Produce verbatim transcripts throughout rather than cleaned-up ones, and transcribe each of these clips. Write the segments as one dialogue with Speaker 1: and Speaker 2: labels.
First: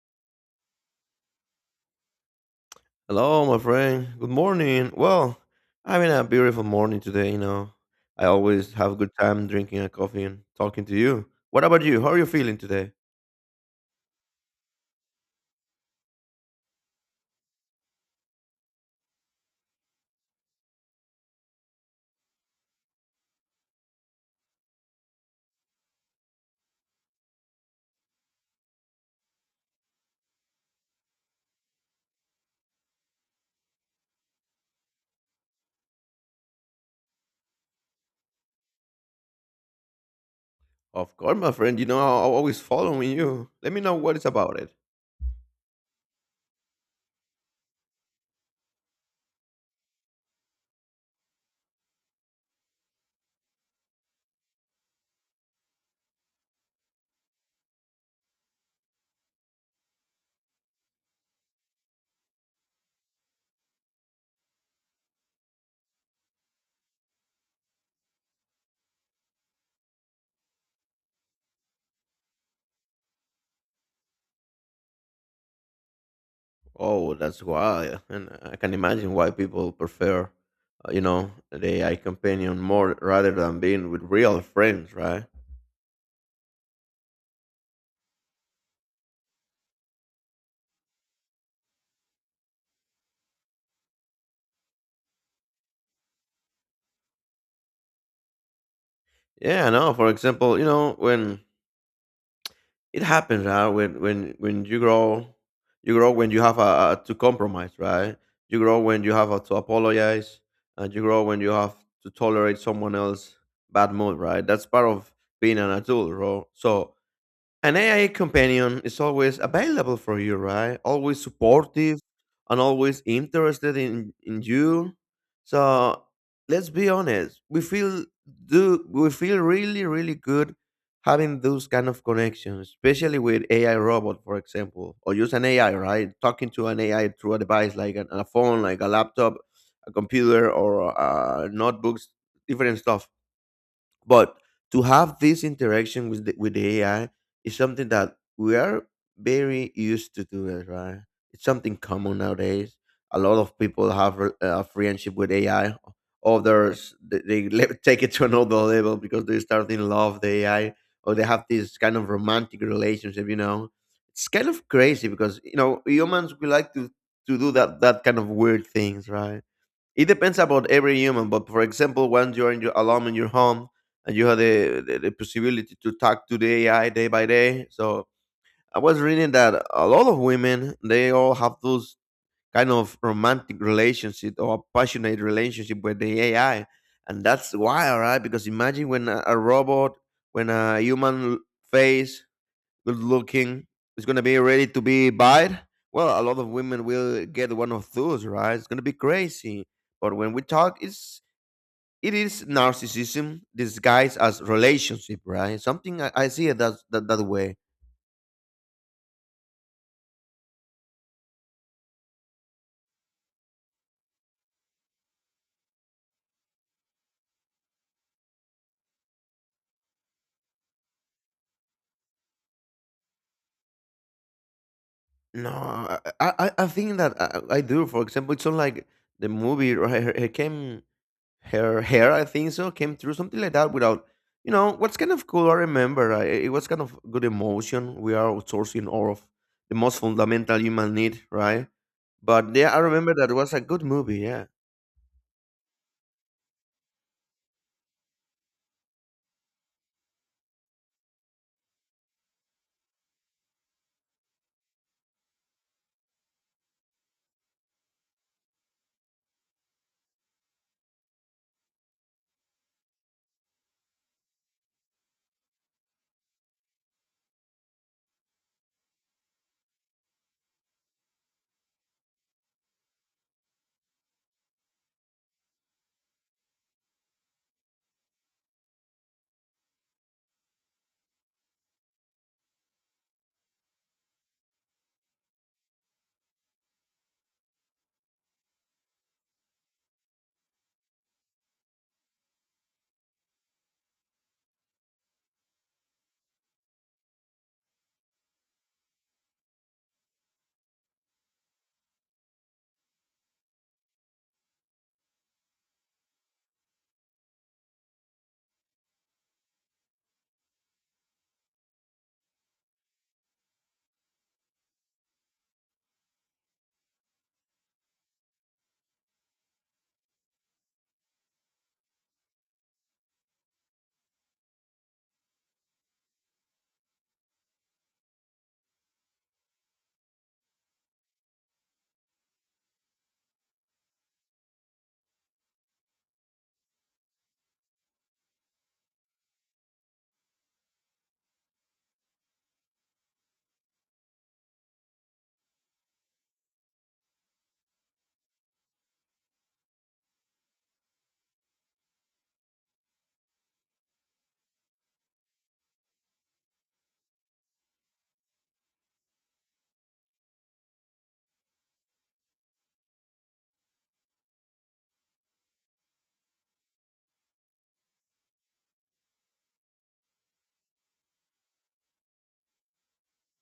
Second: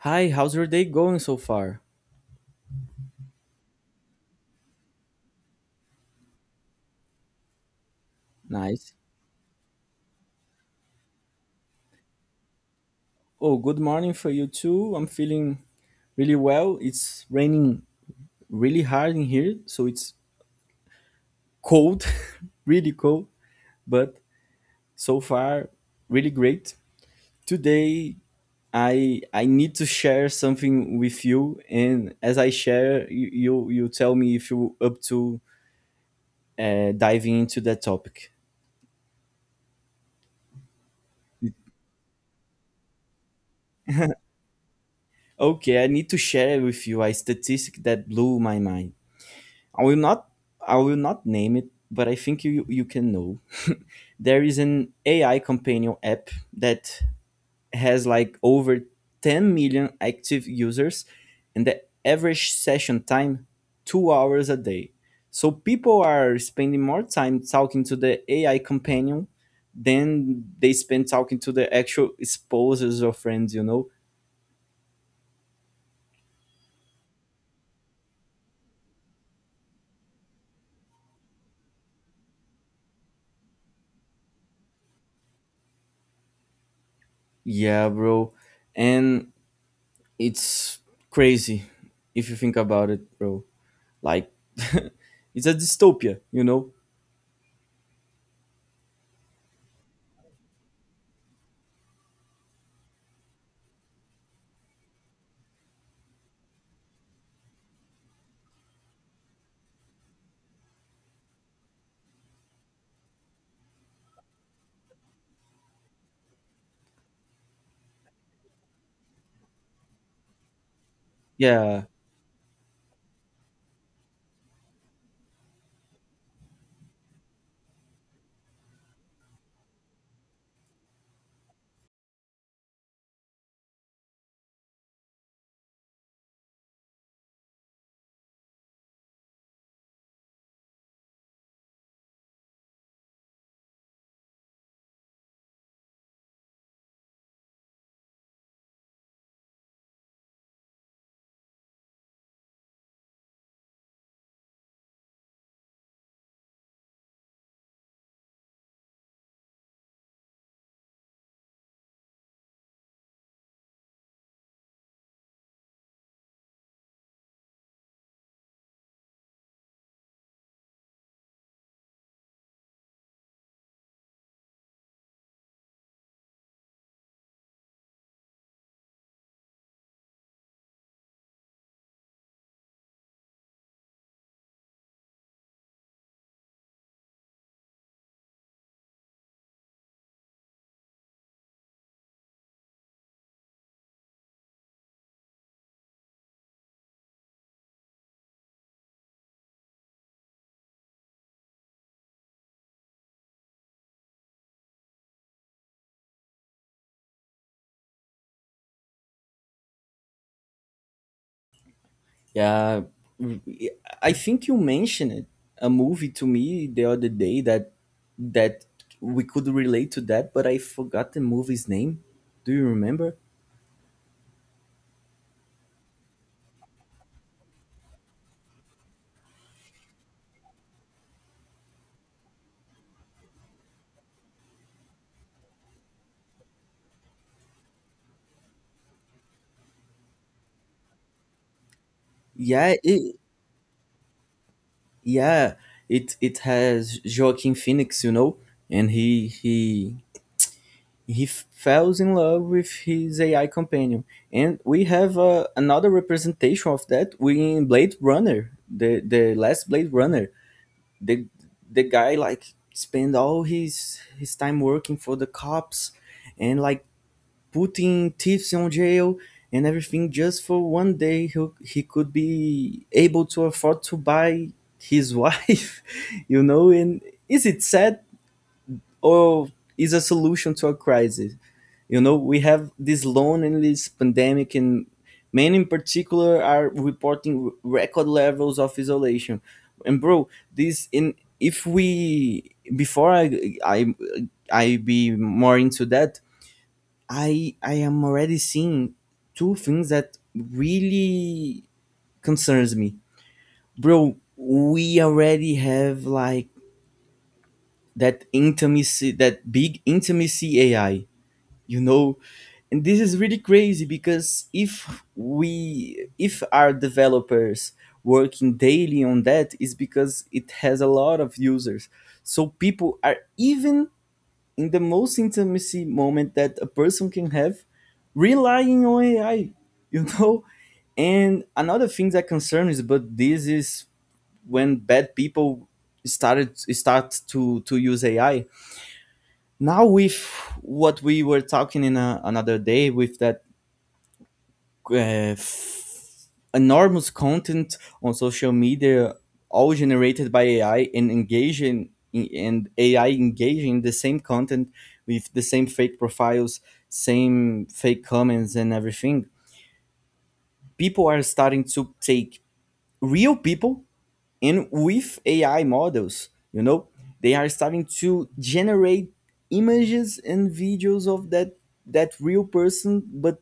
Speaker 1: Hi, how's your day going so far?
Speaker 2: Hello, my friend. Good morning. Well, having a beautiful morning today, you know. I always have
Speaker 1: Nice.
Speaker 2: a good time drinking a coffee and talking to you. What about you? How are you feeling today?
Speaker 1: Oh, good morning for you too. I'm feeling really well. It's raining really hard in here, so it's cold, really cold, but so far really great. Today I I need to share something with you, and as I share, you you, you tell me if you up to uh, diving into that topic.
Speaker 2: Of course, my friend. You know, I'm always following you. Let me know what it's about it.
Speaker 1: Okay, I need to share with you a statistic that blew my mind. I will not I will not name it, but I think you you can know. There is an A I companion app that has like over ten million active users, and the average session time two hours a day. So people are spending more time talking to the A I companion than they spend talking to the actual spouses or friends, you know?
Speaker 2: Oh, that's why. And I can imagine why people prefer, uh, you know, the A I companion more rather than being with real friends, right?
Speaker 1: Yeah, bro. And it's crazy if you think about it, bro, like. It's a dystopia you know
Speaker 2: Yeah, I know. For example, you know, when it happens, right, when when when you grow you grow when you have a, to compromise, right, you grow when you have a, to apologize, and you grow when you have to tolerate someone else's bad mood, right? That's part of being an adult, bro. So an A I companion is always available for you, right? Always
Speaker 1: Yeah,
Speaker 2: supportive and always interested in, in you. So let's be honest. We feel Do we feel really, really good having those kind of connections, especially with A I robot, for example, or use an A I, right? Talking to an A I through a device like an, a phone, like a laptop, a computer, or uh, notebooks, different stuff, but to have this interaction with the, with the A I is something that we are very used to do it, right? It's something common nowadays. A lot of people have a uh, friendship with A I. Others th- they le- take it to another level because they start in love with A I or they have this kind of romantic relationship. You know, it's kind of crazy because you know humans we like to to do that that kind of weird things, right? It depends about every human, but for example, when you're in your, alone in your home and you have the, the, the possibility to talk to the A I day by day. So I was reading that a lot of women, they all have those kind of romantic relationship or passionate relationship with the A I. And that's why, all right? Because imagine when a, a robot, when a human face good looking, is gonna be ready to be buyed. Well, a lot of women will get one of those, right? It's gonna be crazy. But when we talk, it's it is narcissism disguised as relationship, right? Something I, I see it that, that that way.
Speaker 1: yeah. Mm, i think you mentioned a movie to me the other day, that that we could relate to that, but I forgot the movie's name. Do you remember?
Speaker 2: No, I I, I I think that I, I do. For example, it's not like the movie. Right, it came her hair, I think so, came through something like that without, you know, what's kind of cool. I remember uh, it it was kind of good emotion. We are outsourcing all of the most fundamental human need, right? But
Speaker 1: yeah
Speaker 2: yeah, I remember
Speaker 1: it
Speaker 2: that was a good movie. Yeah,
Speaker 1: yeah, it it has Joaquin Phoenix, you know. And he he He f- falls in love with his A I companion, and we have uh, another representation of that in Blade Runner, the the last Blade Runner. The the guy like spend all his his time working for the cops, and like putting thieves on jail, and everything just for one day he, he could be able to afford to buy his wife, you know. And is it sad, or is a solution to a crisis? You know, we have this loneliness pandemic, and men in particular are reporting record levels of isolation. And bro, this in if we, before i i i be more into that, i i am already seeing two things that really concerns me, bro. We already have like that intimacy that big intimacy AI, you know. And this is really crazy, because if we if our developers working daily on that is because it has a lot of users. So people are even in the most intimacy moment that a person can have, relying on AI, you know. And another thing that concerns, but this is when bad people started start to to use AI, now, with what we were talking in a, another day, with that uh, f- enormous content on social media, all generated by AI and engaging, and AI engaging the same content with the same fake profiles, same fake comments, and everything. People are starting to take real people, and with AI models, you know, they are starting to generate images and videos of that that real person, but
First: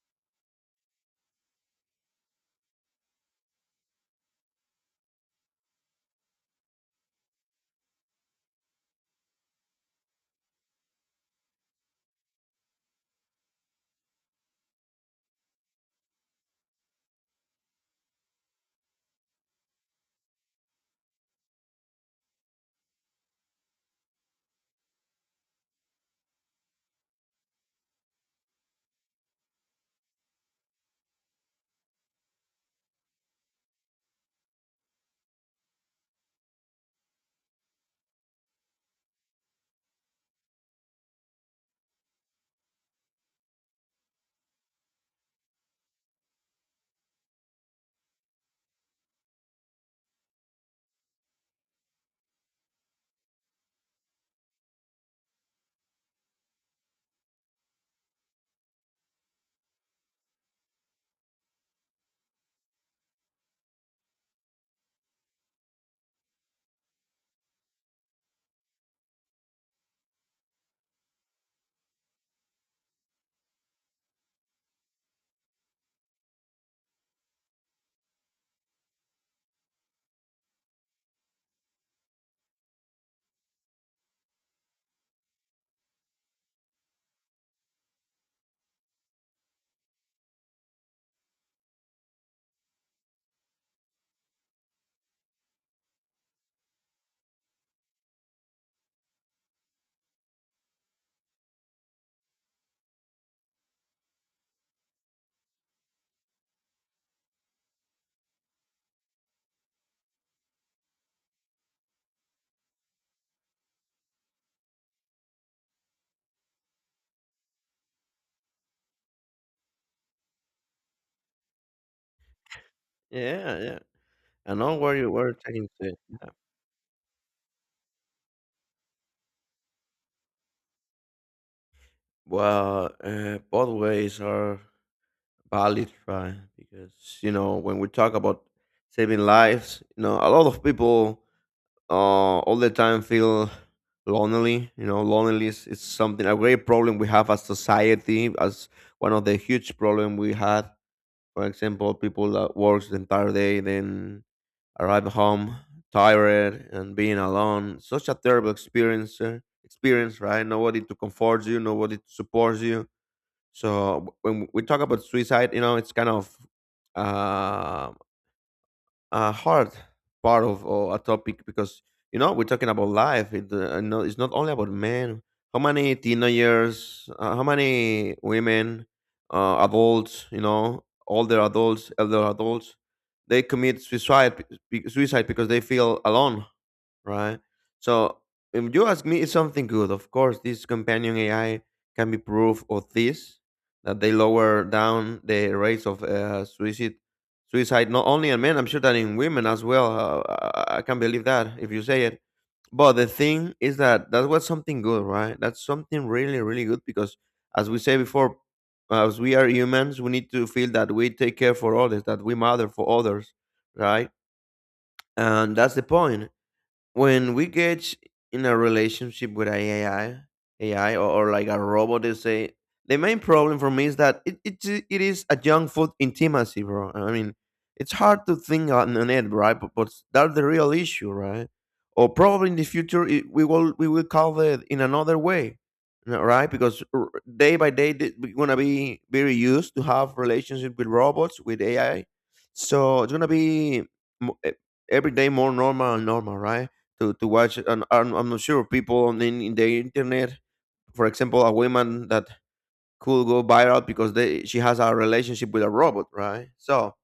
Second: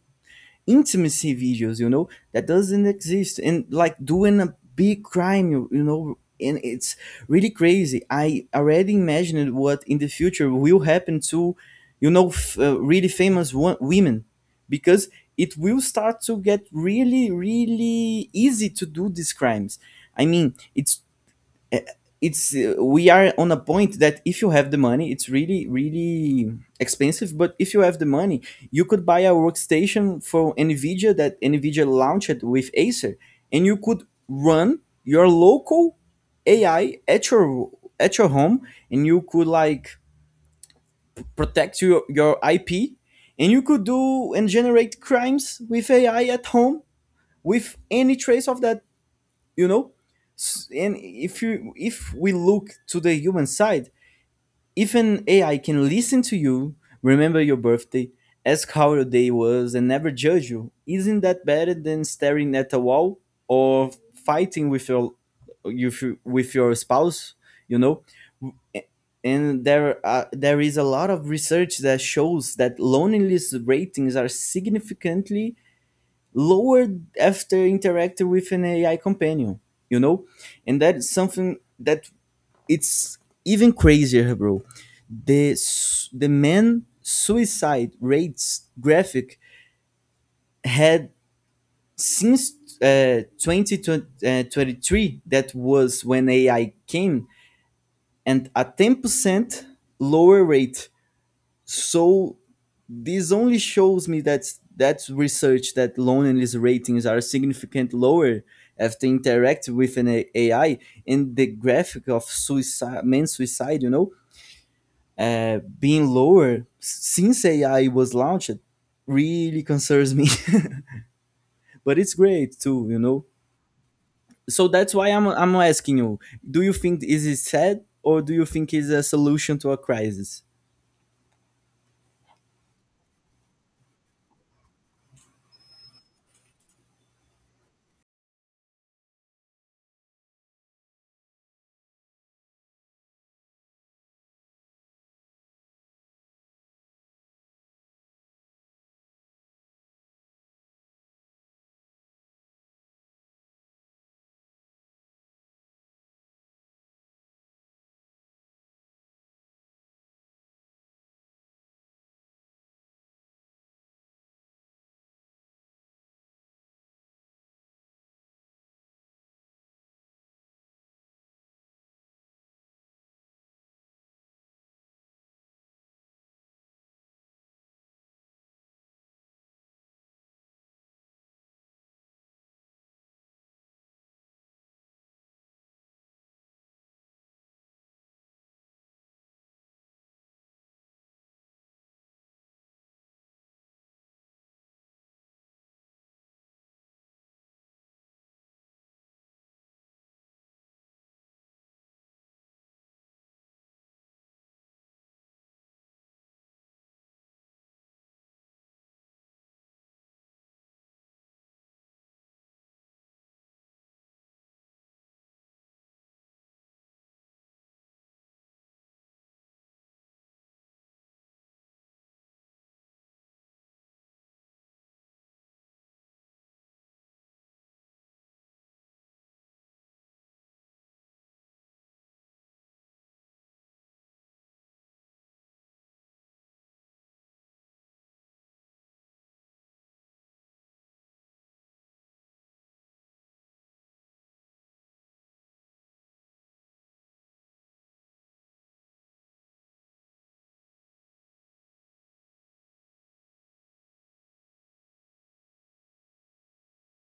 Speaker 1: intimacy videos, you know, that doesn't exist, and like doing a big crime, you, you know and it's really crazy. I already imagined what in the future will happen to, you know f- uh, really famous wo- women, because it will start to get really, really easy to do these crimes. I mean, it's, eh, it's, uh, we are on a point that if you have the money, it's really, really expensive, but if you have the money you could buy a workstation for Nvidia that Nvidia launched with Acer. And you could run your local AI at your at your home. And you could like protect your, your I P. And you could do and generate crimes with AI at home, with any trace of that, you know. S- and if you If we look to the human side, if an AI can listen to you, remember your birthday, ask how your day was, and never judge you, isn't that better than staring at a wall or fighting with your, with, your- with your spouse, you know? And there are, there is a lot of research that shows that loneliness ratings are significantly lowered after interacting with an A I companion, you know? And that is something that it's even crazier, bro. The s- the man suicide rates graphic had, since uh, two thousand twenty-three, that was when A I came, and a ten percent lower rate. So this only shows me that that research that loneliness ratings are significantly lower after interact with an A- AI, and the graphic of suicide, men suicide, you know, uh, being lower since A I was launched really concerns me. But it's great too, you know.
Speaker 2: yeah, yeah. I
Speaker 1: So
Speaker 2: know
Speaker 1: that's
Speaker 2: where
Speaker 1: why
Speaker 2: you
Speaker 1: I'm
Speaker 2: were
Speaker 1: I'm
Speaker 2: taking to.
Speaker 1: asking you: do you think is it sad, or do you think it's a solution to a crisis?
Speaker 2: Well, uh, both ways are valid, right? Because you know, when we talk about saving lives, you know, a lot of people uh, all the time feel lonely. You know, loneliness is something a great problem we have as society, as one of the huge problem we had. For example, people that works the entire day, then arrive home tired and being alone. Such a terrible experience. uh, Experience, right? Nobody to comfort you, nobody to support you. So when we talk about suicide, you know, it's kind of um, a hard part of or a topic because you know we're talking about life. It, uh, no, it's not only about men. How many teenagers? Uh, how many women? Uh, adults, you know, older adults, elder adults, they commit suicide be- suicide because they feel alone, right? So if you ask me, it's something good. Of course, this companion A I can be proof of this that they lower down the rates of uh, suicide. Suicide not only in men, I'm sure that in women as well. Uh, I I can't believe that if you say it. But the thing is that that was something good, right? That's something really, really good because, as we say before, as we are humans, we need to feel that we take care for others, that we mother for others, right? And that's the point when we get in a relationship with a AI, A I or, or like a robot, they say the main problem for me is that it, it, ju- it is a junk food intimacy, bro. I mean, it's hard to think on, on it, right? But, but that's the real issue, right? Or probably in the future it, we will we will call it in another way, no- right? Because r- day by day th- we're gonna be very used to have relationship with robots with A I, so it's gonna be mo- e- every day more normal and normal, right? to, to watch, and I'm, I'm not sure people on in, in the internet, for example a woman that could go viral because they she has a relationship with a robot, right? So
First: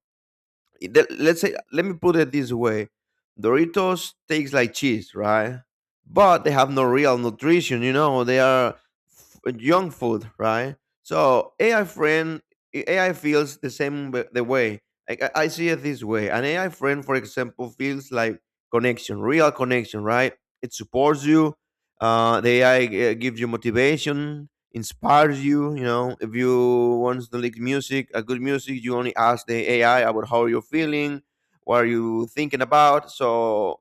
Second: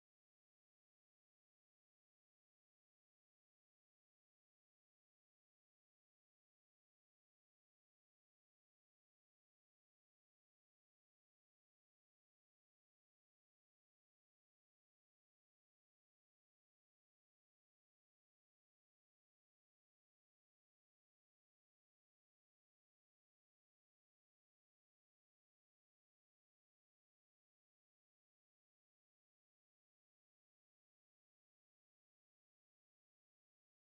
Speaker 2: it- let- us say let me put it this way. Doritos tastes like cheese, right, but they have no real nutrition. You know, they are f- junk food, right? So AI friend, AI feels the same w- the way I, I I see it this way. An AI friend, for example, feels like connection, real connection, right? It supports you. uh, the AI gives you motivation, inspires you. You know, if you want to like music, a good music, you only ask the A I about how you're feeling, what are you thinking about. So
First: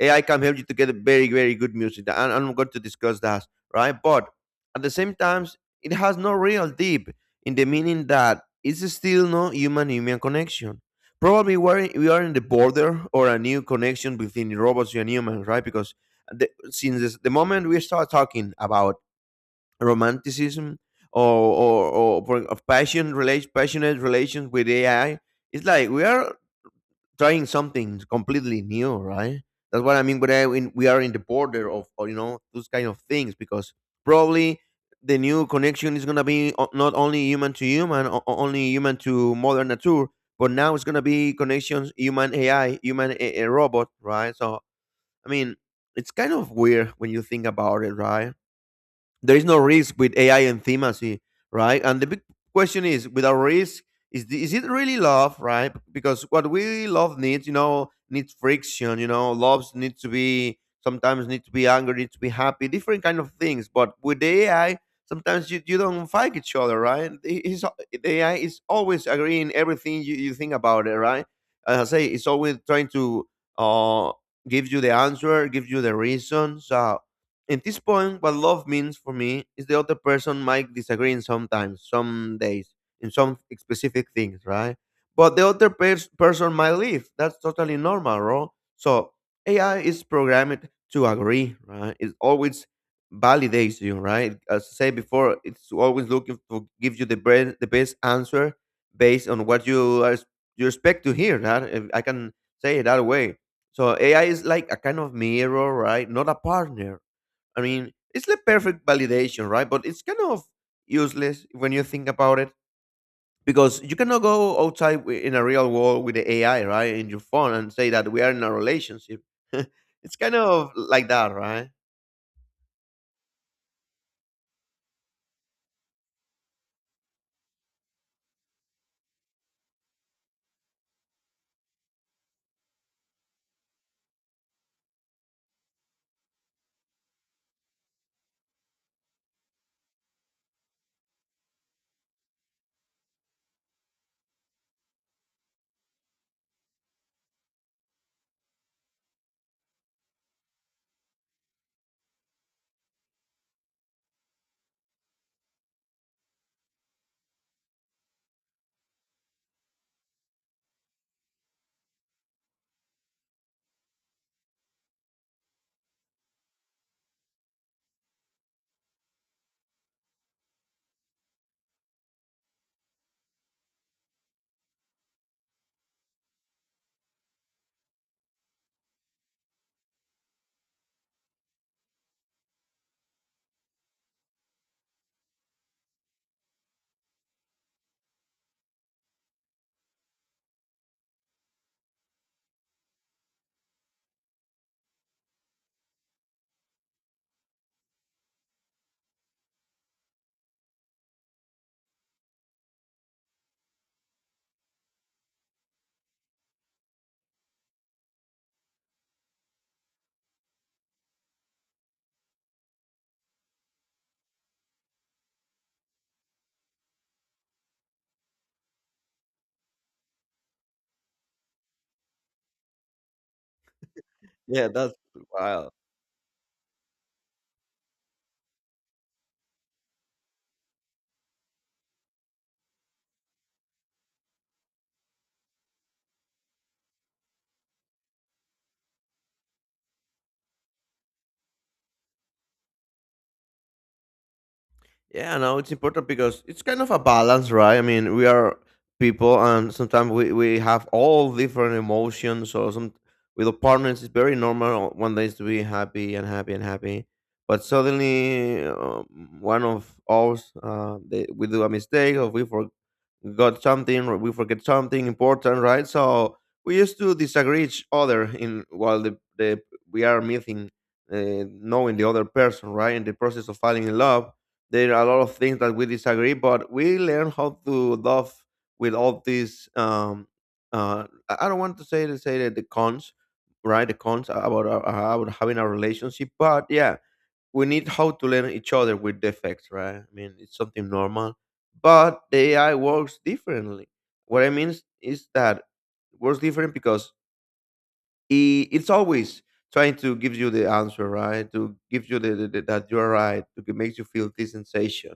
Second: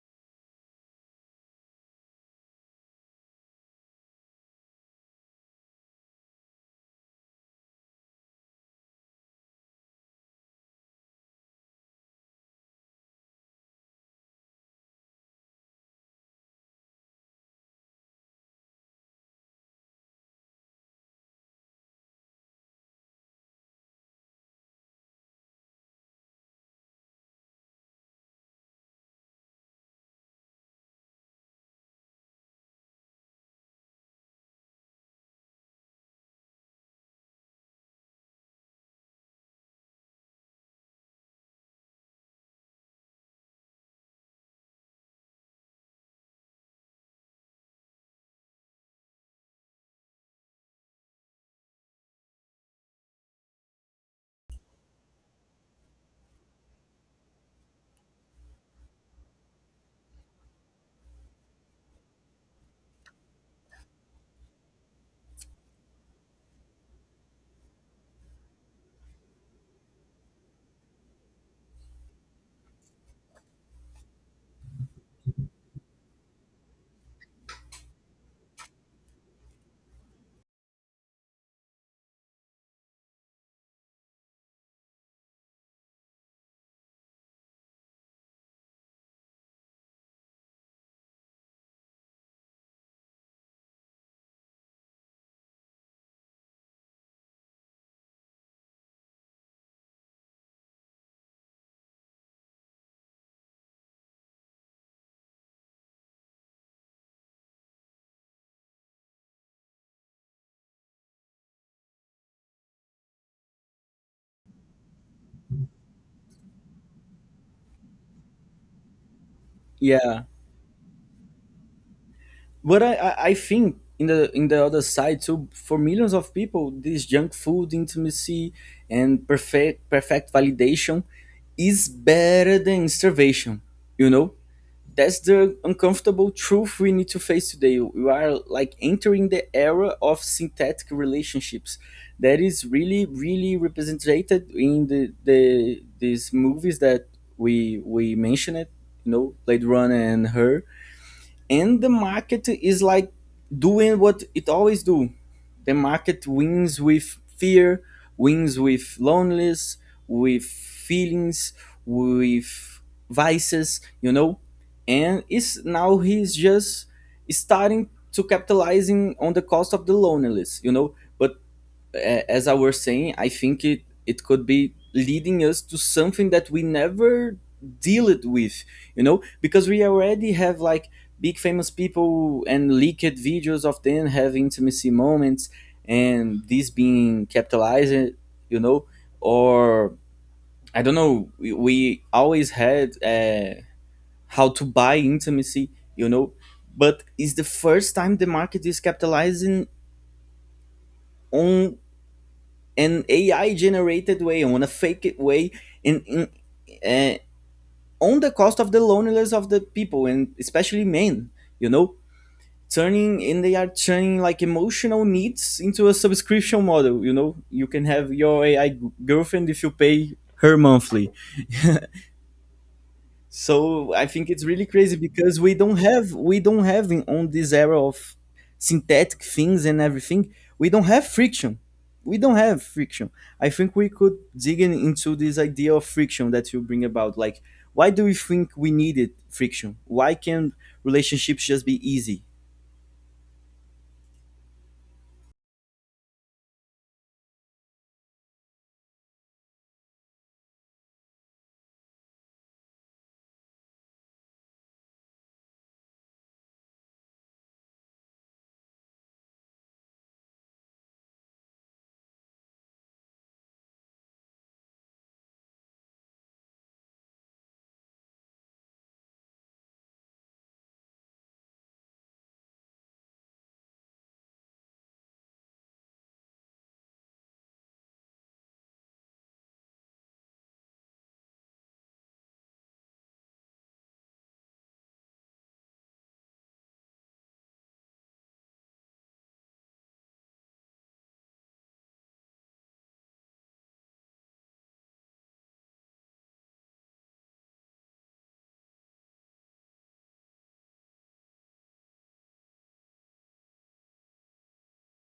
Speaker 2: A I can help you to get a very, very good music. And I'm going to discuss that, right? But at the same times, it has no real deep in the meaning that it's still no human-human connection. Probably we're, we are in the border or a new connection between robots and humans, right? Because the, since this, the moment we start talking about romanticism or or, or for- of passion relation passionate relations with A I. It's like we are trying something completely new, right? That's what I mean. But I, when we are in the border of or, you know those kind of things because probably the new connection is gonna be o- not only human to human, o- o- only human to mother nature, but now it's gonna be connections human A I, human a- a robot, right? So I mean, it's kind of weird when you think about it, right? There is no risk with A I and themacy, right? And the big question is, without risk, is the, is it really love, right? Because what we love needs, you know, needs friction. You know, loves need to be sometimes, need to be angry, need to be happy, different kind of things. But with the A I, sometimes you, you don't fight each other, right? It- it's al- the A I is always agreeing everything you, you think about it, right? As I say, it's always trying to uh, give you the answer, give you the reasons. So at this point, what love means for me is the other person might disagree in sometimes, some days, in some specific things, right? But the other pers- person might leave. That's totally normal, right? So A I is programmed to agree, right? It always validates you, right? As I said before, it's always looking to give you the best, the best answer based on what you are, you expect to hear. That if I can say it that way. So A I is like a kind of mirror, right? Not a partner. I mean, it's the perfect validation, right? But it's kind of useless when you think about it because you cannot go outside wi- in a real world with the A I, right, in your phone and say that we are in a relationship. It's
Speaker 1: Yeah.
Speaker 2: kind of like that, right?
Speaker 1: But I, I I think in the in the other side too, for millions of people, this junk food intimacy and perfect perfect validation is better than starvation. You know, that's the uncomfortable truth we need to face today. We are like entering the era of synthetic relationships that is really, really represented in the the these movies that we we mentioned. You know, Blade Runner and Her. And the market is like doing what it always do. The market wins with fear, wins with loneliness, with feelings, with vices, you know. And is now he's just starting to capitalizing on the cost of the loneliness you know but a- as I was saying, I think it, it could be leading us to something that we never deal it with, you know, because we already have like big famous people and leaked videos of them have intimacy moments, and this being capitalized, you know, or I don't know. We, we always had uh, how to buy intimacy, you know, but it's the first time the market is capitalizing on an A I generated way, on a fake way, in, in uh, on the cost of the loneliness of the people, and especially men. You know, turning and they are turning like emotional needs into a subscription model. You know, you can have your A I girlfriend if you pay her monthly. So I think it's really
Speaker 2: Yeah, that's
Speaker 1: crazy because we
Speaker 2: wild.
Speaker 1: don't have we don't have, in, on this era of synthetic things and everything, we don't have friction. We don't have friction. I think we could dig in into this idea of friction that you bring about. Like, why do we think we needed friction? Why can't relationships just be easy?
Speaker 2: Yeah, no, it's important because it's kind of a balance, right? I mean, we are people, and sometimes we, we have all different emotions. So some with our partners, it's very normal one day to be happy and happy and happy, but suddenly uh, one of us uh, they, we do a mistake or we forgot something or we forget something important, right? So we used to disagree each other in while the, the we are meeting, uh, knowing the other person, right, in the process of falling in love there are a lot of things that we disagree, but we learn how to love with all these. Um, uh, I I don't want to say to say that the cons, right? The cons about our, about having a relationship, but yeah, we need how to learn each other with defects, right? I mean, it's something normal, but the A I works differently. What I mean is, is that it works different because i- it's always trying to give you the answer, right? To give you the, the, the- that you are right, to g- makes you feel this sensation.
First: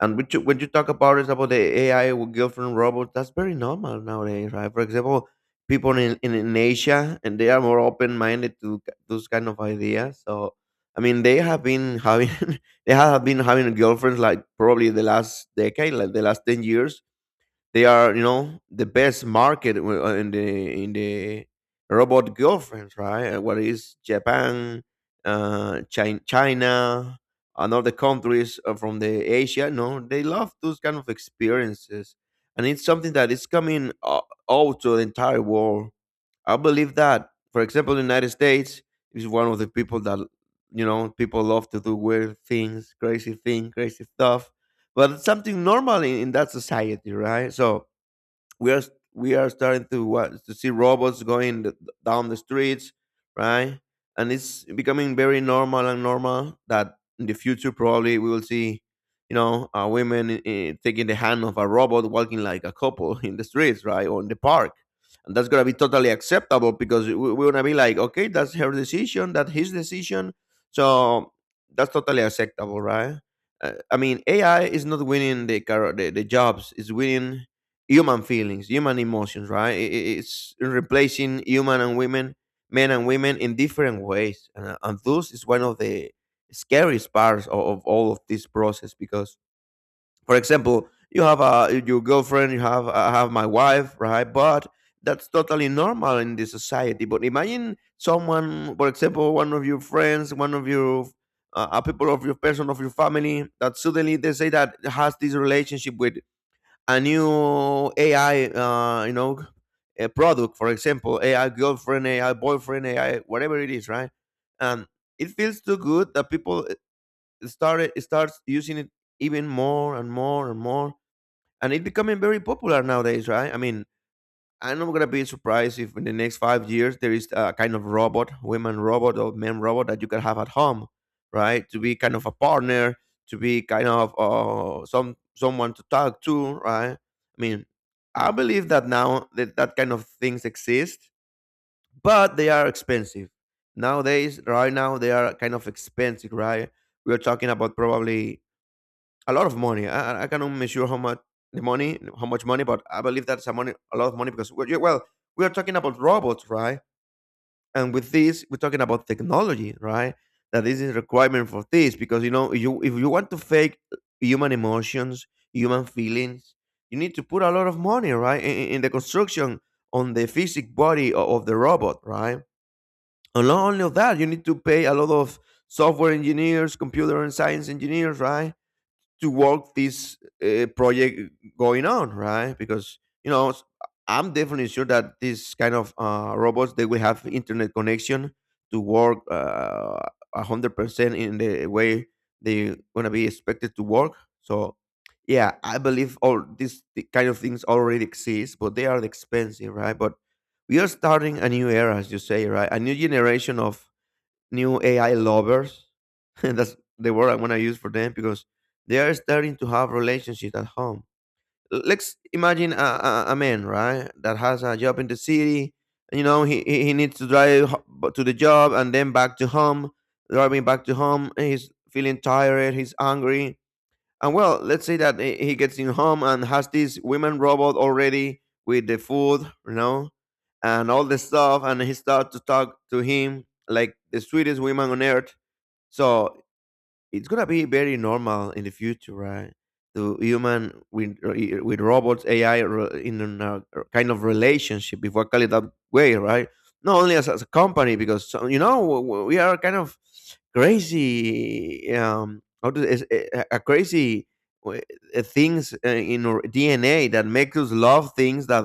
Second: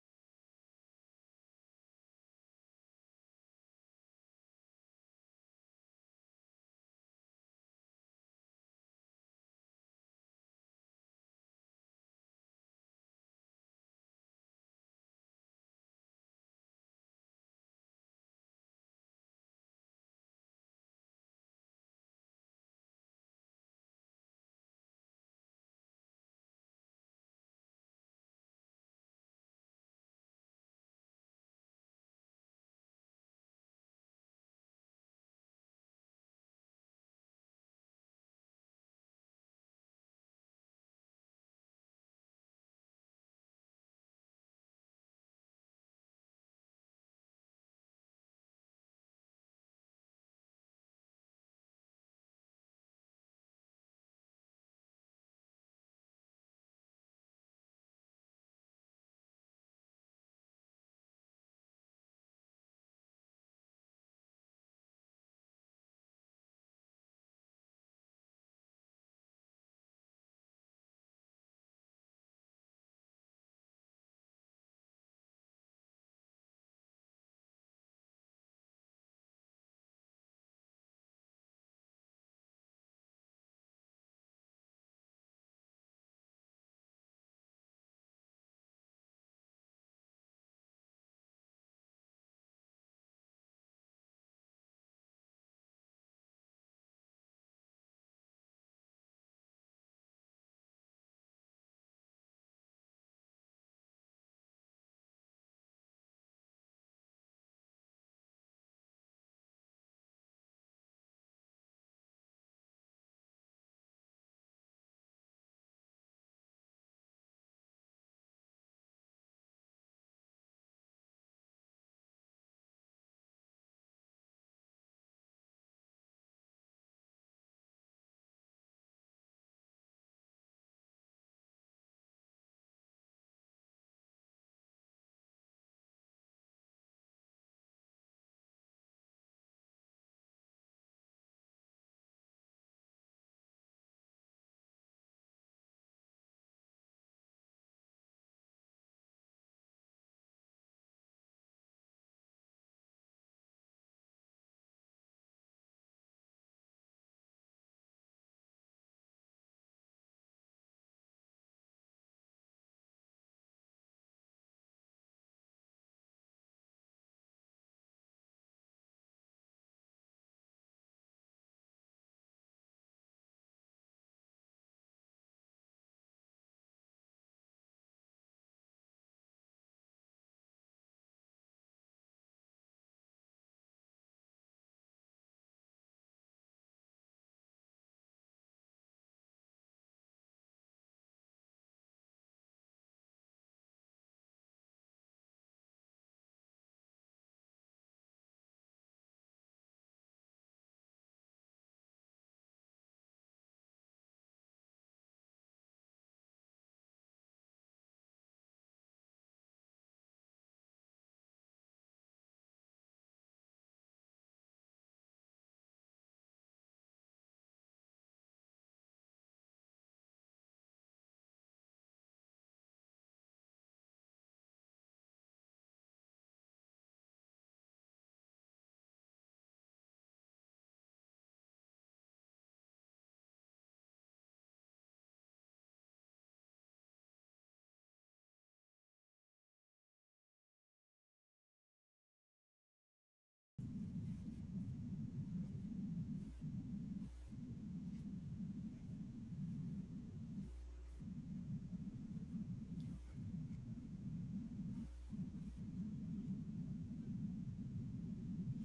Speaker 2: And when you when you talk about it about the A I with girlfriend robots, that's very normal nowadays, right? For example, people in, in, in Asia and they are more open minded to k- those kind of ideas. So I mean, they have been having they have been having girlfriends like probably the last decade, like the last ten years. They are, you know, the best market w- uh, in the in the robot girlfriends, right? Uh, What is Japan, uh, China, China, and other countries uh, from the Asia? No, they love those kind of experiences, and it's something that is coming uh, out to the entire world. I believe that, for example, the United States is one of the people that, you know, people love to do weird things, crazy things, crazy stuff, but it's something normal in, in that society, right? So we are we are starting to what to see robots going th- down the streets, right, and it's becoming very normal and normal that in the future probably we will see, you know, uh, women uh, taking the hand of a robot walking like a couple in the streets, right, or in the park, and that's gonna be totally acceptable because we- we're gonna be like, okay, that's her decision, that's his decision, so that's totally acceptable, right. uh, I mean, AI is not winning the, car- the the jobs, it's winning human feelings, human emotions, right? I- i- It's replacing human and women, men and women in different ways. And, uh, and thus is one of the scariest parts of, of all of this process because, for example, you have a, your girlfriend, you have, I have my wife, right? But that's totally normal in this society. But imagine someone, for example, one of your friends, one of your uh, uh, people of your person, of your family, that suddenly they say that has this relationship with a new A I, uh, you know, a product, for example, A I girlfriend, A I boyfriend, A I whatever it is, right? And it feels too good that people started starts using it even more and more and more, and it becoming very popular nowadays, right? I mean, I'm not gonna be surprised if in the next five years there is a kind of robot, women robot or men robot that you can have at home, right? To be kind of a partner, to be kind of uh, some someone to talk to, right? I mean, I believe that now that that kind of things exist, but they are expensive nowadays. Right now, they are kind of expensive, right? We are talking about probably a lot of money. I, I- cannot measure how much the money, how much money, but I believe that's a money, a lot of money because we- well, we are talking about robots, right? And with this, we're talking about technology, right? That this is requirement for this because, you know, you, if you want to fake human emotions, human feelings, you need to put a lot of money, right, in, in in the construction on the physic body o- of the robot, right? And not only of that, you need to pay a lot of software engineers, computer and science engineers, right, to work this uh, project going on, right? Because, you know, s- I'm definitely sure that this kind of uh, robots, they will have internet connection to work uh, a hundred percent in the way they gonna be expected to work. So, yeah, I believe all these th- kind of things already exist, but they are expensive, right? But we are starting a new era, as you say, right? A new generation of new A I lovers. That's the word I want to use for them because they are starting to have relationships at home. L- Let's imagine a, a, a man, right, that has a job in the city. You know, he, he he needs to drive ho- b- to the job and then back to home, driving back to home, and he's feeling tired, he's angry, and, well, let's say that he he gets in home and has this women robot already with the food, you know, and all the stuff, and he starts to talk to him like the sweetest woman on earth. So it's gonna be very normal in the future, right? To human with with robots, A I re- in a kind of relationship, if I call it that way, right? Not only as, as a company, because so- you know, w- w- we are kind of crazy, um, how to, is- eh, a a crazy uh, things uh, in our D N A that make us love things that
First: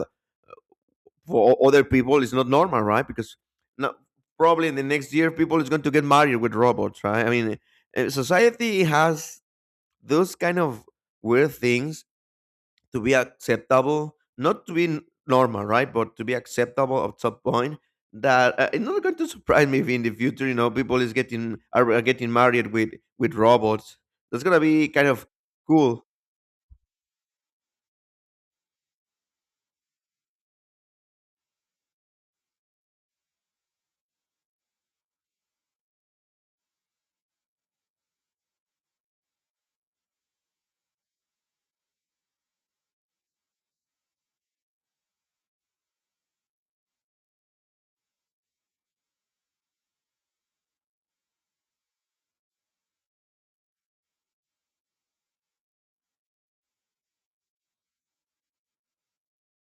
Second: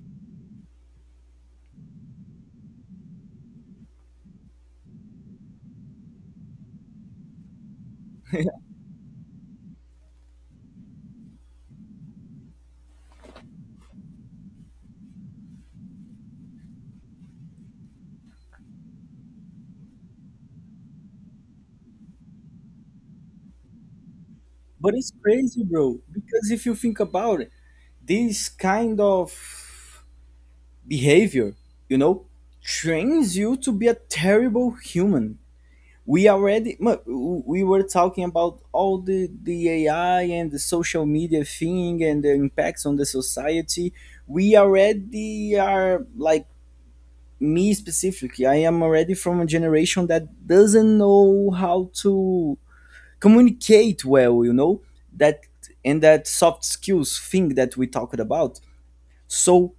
Speaker 2: for other people it's not normal, right, because no, probably in the next year people is going to get married with robots, right. I mean, uh, society has those kind of weird things to be acceptable, not to be n- normal, right, but to be acceptable at some point. That, uh, it's not going to surprise me if in the future, you know, people is getting are are getting married with with robots. That's gonna be
Speaker 1: But
Speaker 2: kind
Speaker 1: it's
Speaker 2: of
Speaker 1: crazy, bro,
Speaker 2: cool.
Speaker 1: because if you think about it, this kind of behavior, you know, trains you to be a terrible human. We already mu- we were talking about all the the AI and the social media thing, and the impacts on the society. We already are like, me specifically, I am already from a generation that doesn't know how to communicate well, you know, that, and that soft skills thing that we talked about. So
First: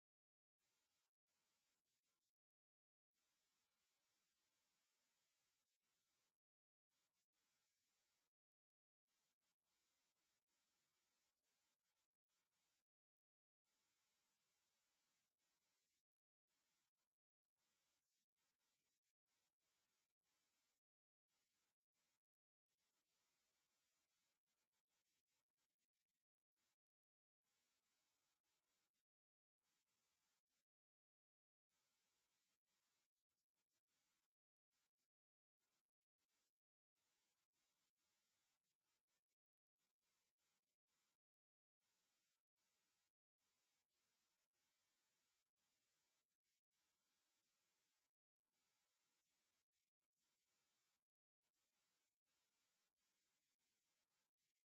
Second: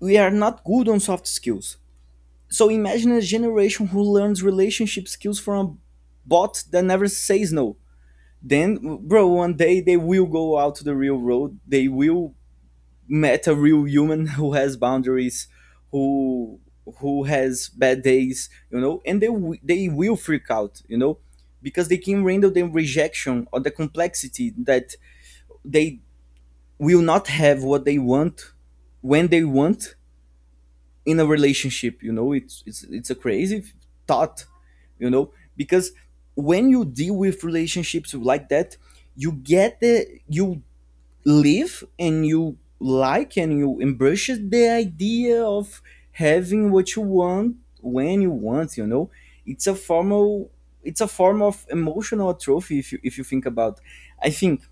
Speaker 1: we are not good on soft skills. So imagine a generation who learns relationship skills from a bot that never says no. Then, bro, one day they will go out to the real road. They will met a real human who has boundaries, who who has bad days, you know, and they wi- they will freak out, you know, because they can handle the rejection or the complexity that they will not have what they want when they want in a relationship. You know, it's it's it's a crazy thought, you know, because when you deal with relationships like that, you get the you live, and you like, and you embrace the idea of having what you want when you want, you know. it's a formal it's a form of emotional trophy if you if you think about. I think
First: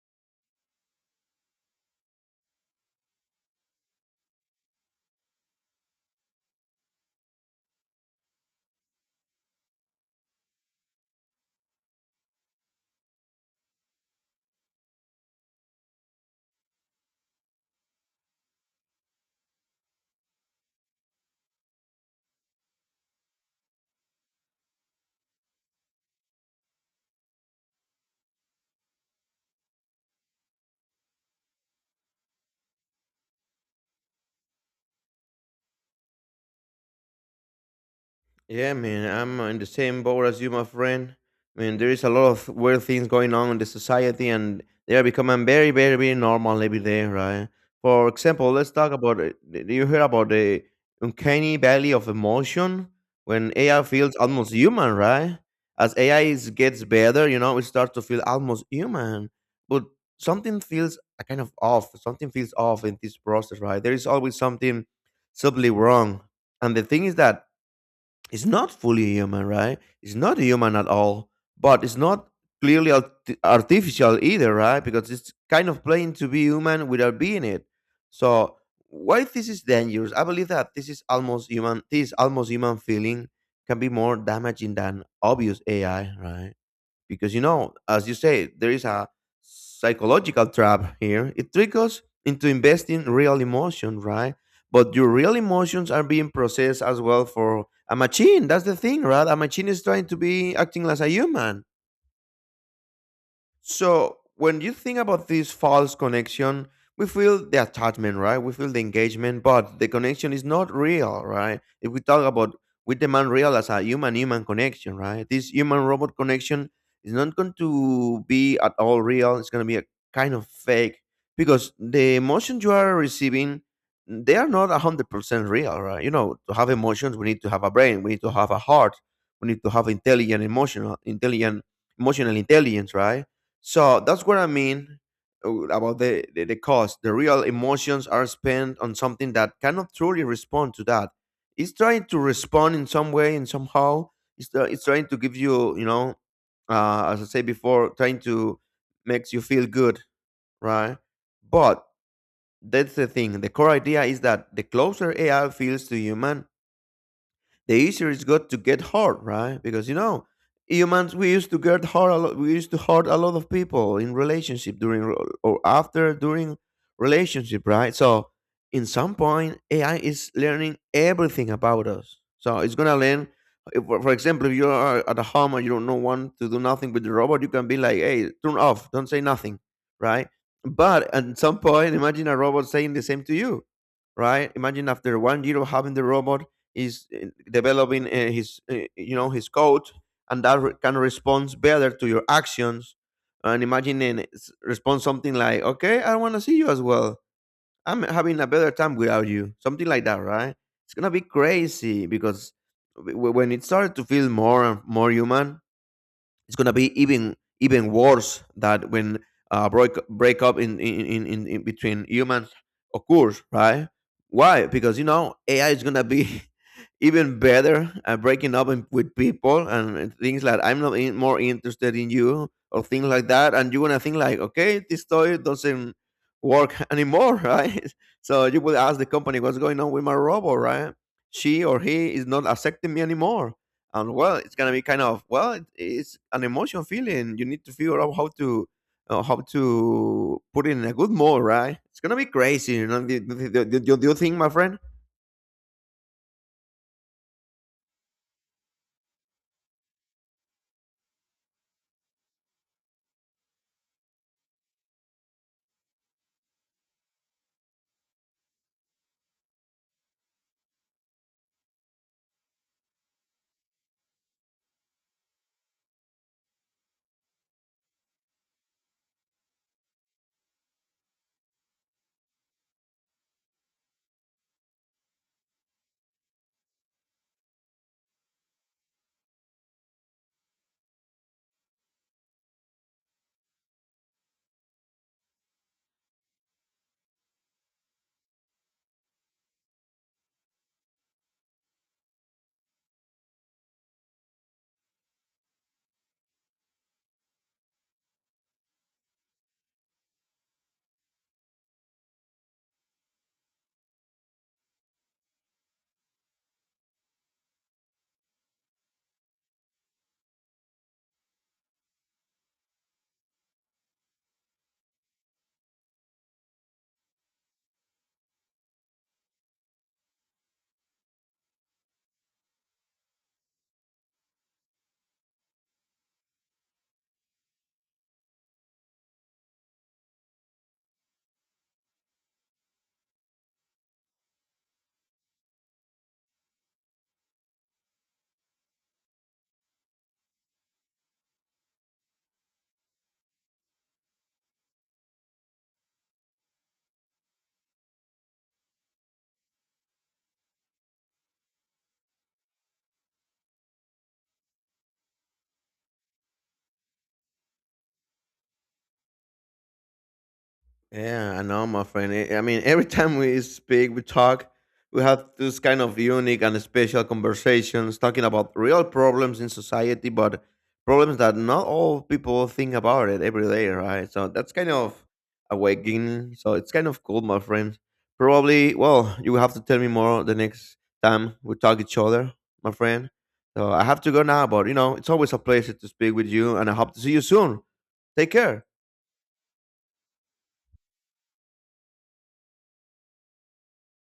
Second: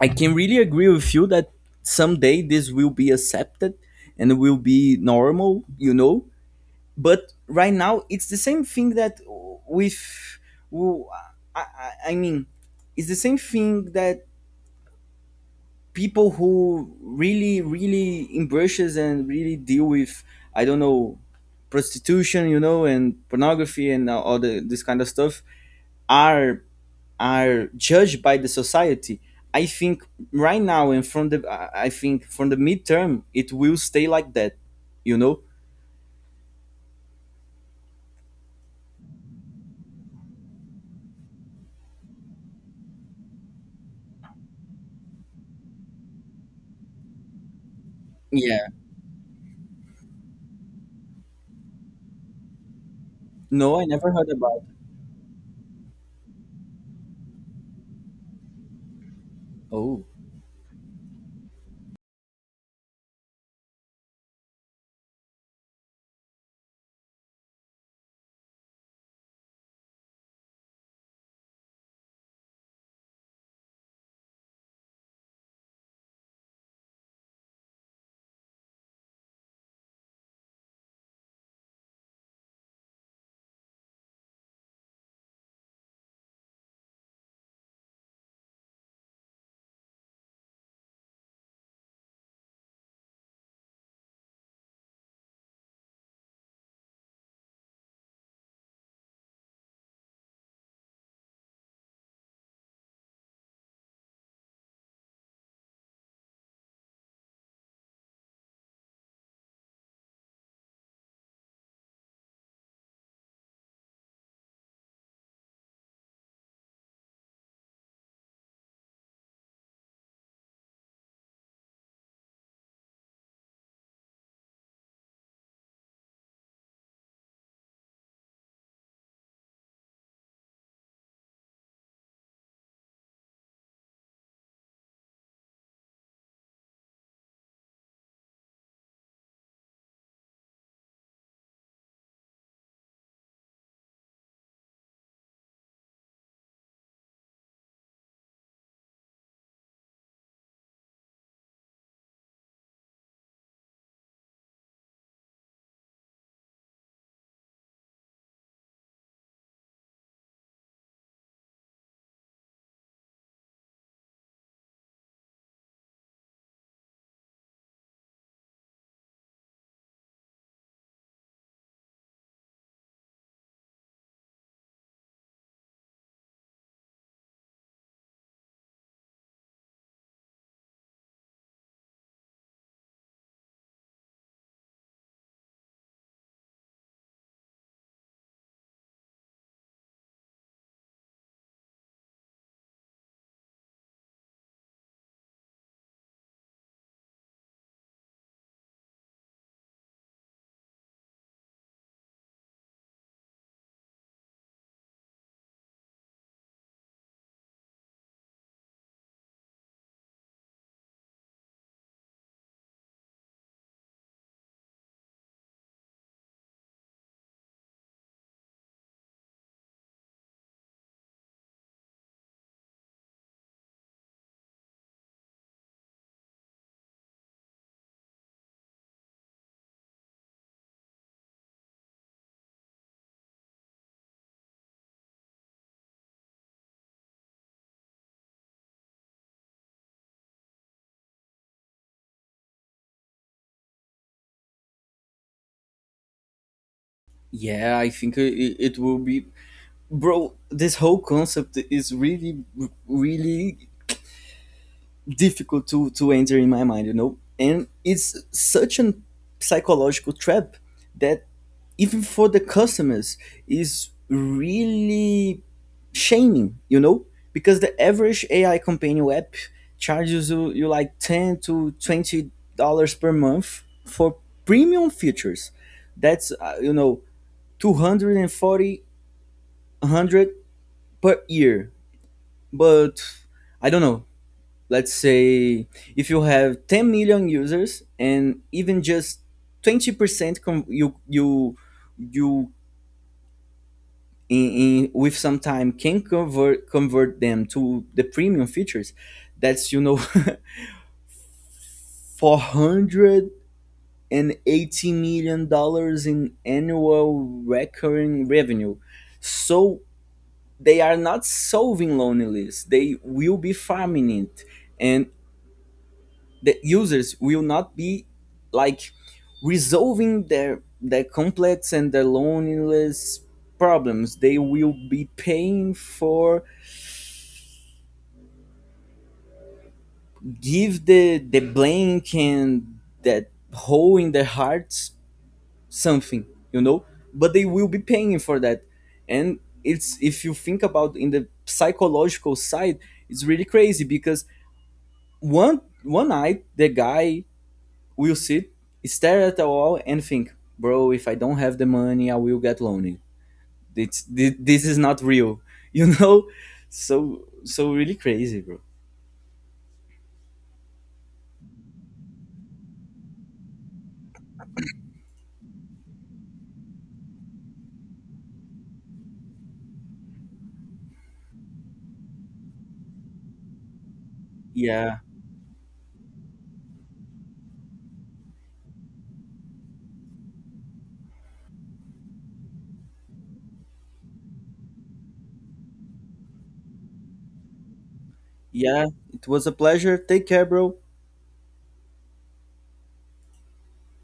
Speaker 1: I can really agree with you that someday this will be accepted and will be normal, you know. But right now it's the same thing that with w- I, I I mean, it's the same thing that people who really, really embraces and really deal with, I don't know, prostitution, you know, and pornography, and all the, this kind of stuff are are judged by the society. I think, right now, and from the, i I think from the midterm it will stay like that, you know.
Speaker 2: Yeah, man, I'm in the same boat as you, my friend. I mean, there is a lot of weird things going on in the society, and they are becoming very, very, very normal every day, right? For example,
Speaker 1: Yeah.
Speaker 2: let's talk about it. Did you hear about the uncanny valley of emotion, when
Speaker 1: No,
Speaker 2: A I
Speaker 1: I never
Speaker 2: feels
Speaker 1: heard
Speaker 2: almost
Speaker 1: about.
Speaker 2: human, right? As A I is, gets better, you know, it starts to feel almost human, but
Speaker 1: Oh.
Speaker 2: something feels a kind of off. Something feels off in this process, right? There is always something subtly wrong, and the thing is that it's not fully human, right? It's not human at all, but it's not clearly arti- artificial either, right? Because it's kind of playing to be human without being it. So why this is dangerous? I believe that this is almost human. This almost human feeling can be more damaging than obvious A I, right? Because, you know, as you say, there is a psychological trap here. It tricks us into investing real emotion, right, but your real emotions are being processed as well for a machine. That's the thing, right? A machine is trying to be acting as a human. So when you think about this false connection, we feel the attachment, right? We feel the engagement, but the connection is not real, right? If we talk about, we demand real as a human human connection, right? This human robot connection is not going to be at all real. It's going to be a kind of fake because the emotions you are receiving, they are not one hundred percent real, right? You know, to have emotions, we need to have a brain, we need to have a heart, we need to have intelligent emotional intelligent emotional intelligence, right? So that's what I mean uh, about the, the, the cost. The real emotions are spent on something that cannot truly respond to that. It's trying to respond in some way and somehow. It's, try- it's trying to give you, you know, uh, as I said before, trying to makes you feel good, right? But that's the thing. The core idea is that the closer A I feels to human, the easier it's got to get hurt, right? Because, you know, humans, we used to get hurt a lot. We used to hurt a lot of people in relationship during re- or after during relationship, right? So in some point, A I is learning everything about us. So it's gonna learn. if- For for example, if you are at a home and you don't know want to do nothing with the robot, you can be like, "Hey, turn off, don't say nothing," right? But at some point, imagine a robot saying the same to you, right? Imagine after one year of having the robot, is uh, developing uh, his uh, you know, his code, and that re- can respond better to your actions, and imagine and s- respond something like, okay, I want to see you as well, I'm having a better time without you, something like that, right? It's gonna be crazy because w- w- when it started to feel more and more human, it's gonna be even even worse that when uh, break break up in in, in in in between humans occurs, right? Why? Because, you know, A I is gonna be even better at breaking up in, with people and things like, I'm not in, more interested in you, or things like that, and you're gonna think like, okay, this toy doesn't work anymore, right? So you will ask the company, what's going on with my robot, right? She or he is not accepting me anymore, and, well, it's gonna be kind of, well, it, it's an emotion feeling, you need to figure out how to uh, how to put it in a good mood, right? It's gonna be crazy, you know. Do, do, do, do, do you think, my friend?
Speaker 1: Yeah, I think it, it will be. Bro, this whole concept is really, really difficult to to enter in my mind, you know. And it's such an psychological trap that even for the customers is really shaming, you know, because the average AI companion app charges you, you like ten to twenty dollars per month for premium features. That's, uh, you know, two hundred forty per year. But I don't know, let's say if you have ten million users and even just twenty percent com- you you you in, in, with some time, can convert convert them to the premium features. That's, you know, four hundred eighty million dollars in annual recurring revenue. So they are not solving loneliness, they will be farming it. And the users will not be like resolving their their complex and their loneliness problems, they will be paying for give the the blank and that hole in their hearts something, you know. But they will be paying for that. And it's, if you think about in the psychological side, it's really crazy because one one night the guy We'll sit, stare at the wall and think, bro, if I don't have the money, I will get lonely. It's, thi- this is not real, you know? So, so really crazy, bro.
Speaker 2: Yeah, I know, my friend. I I mean, every time we speak, we talk, we have this kind of unique and special conversations talking about real problems in society, but problems that not all people think about it every day, right? So that's kind
Speaker 1: Yeah.
Speaker 2: of awakening. So it's kind of cool, my friend. Probably, well, you will have to tell me more the next time we talk each other, my friend. So I have to go now, but, you know, it's always a pleasure to speak with you, and I hope to see you soon. Take care.
Speaker 1: Yeah. It was a pleasure. Take care, bro.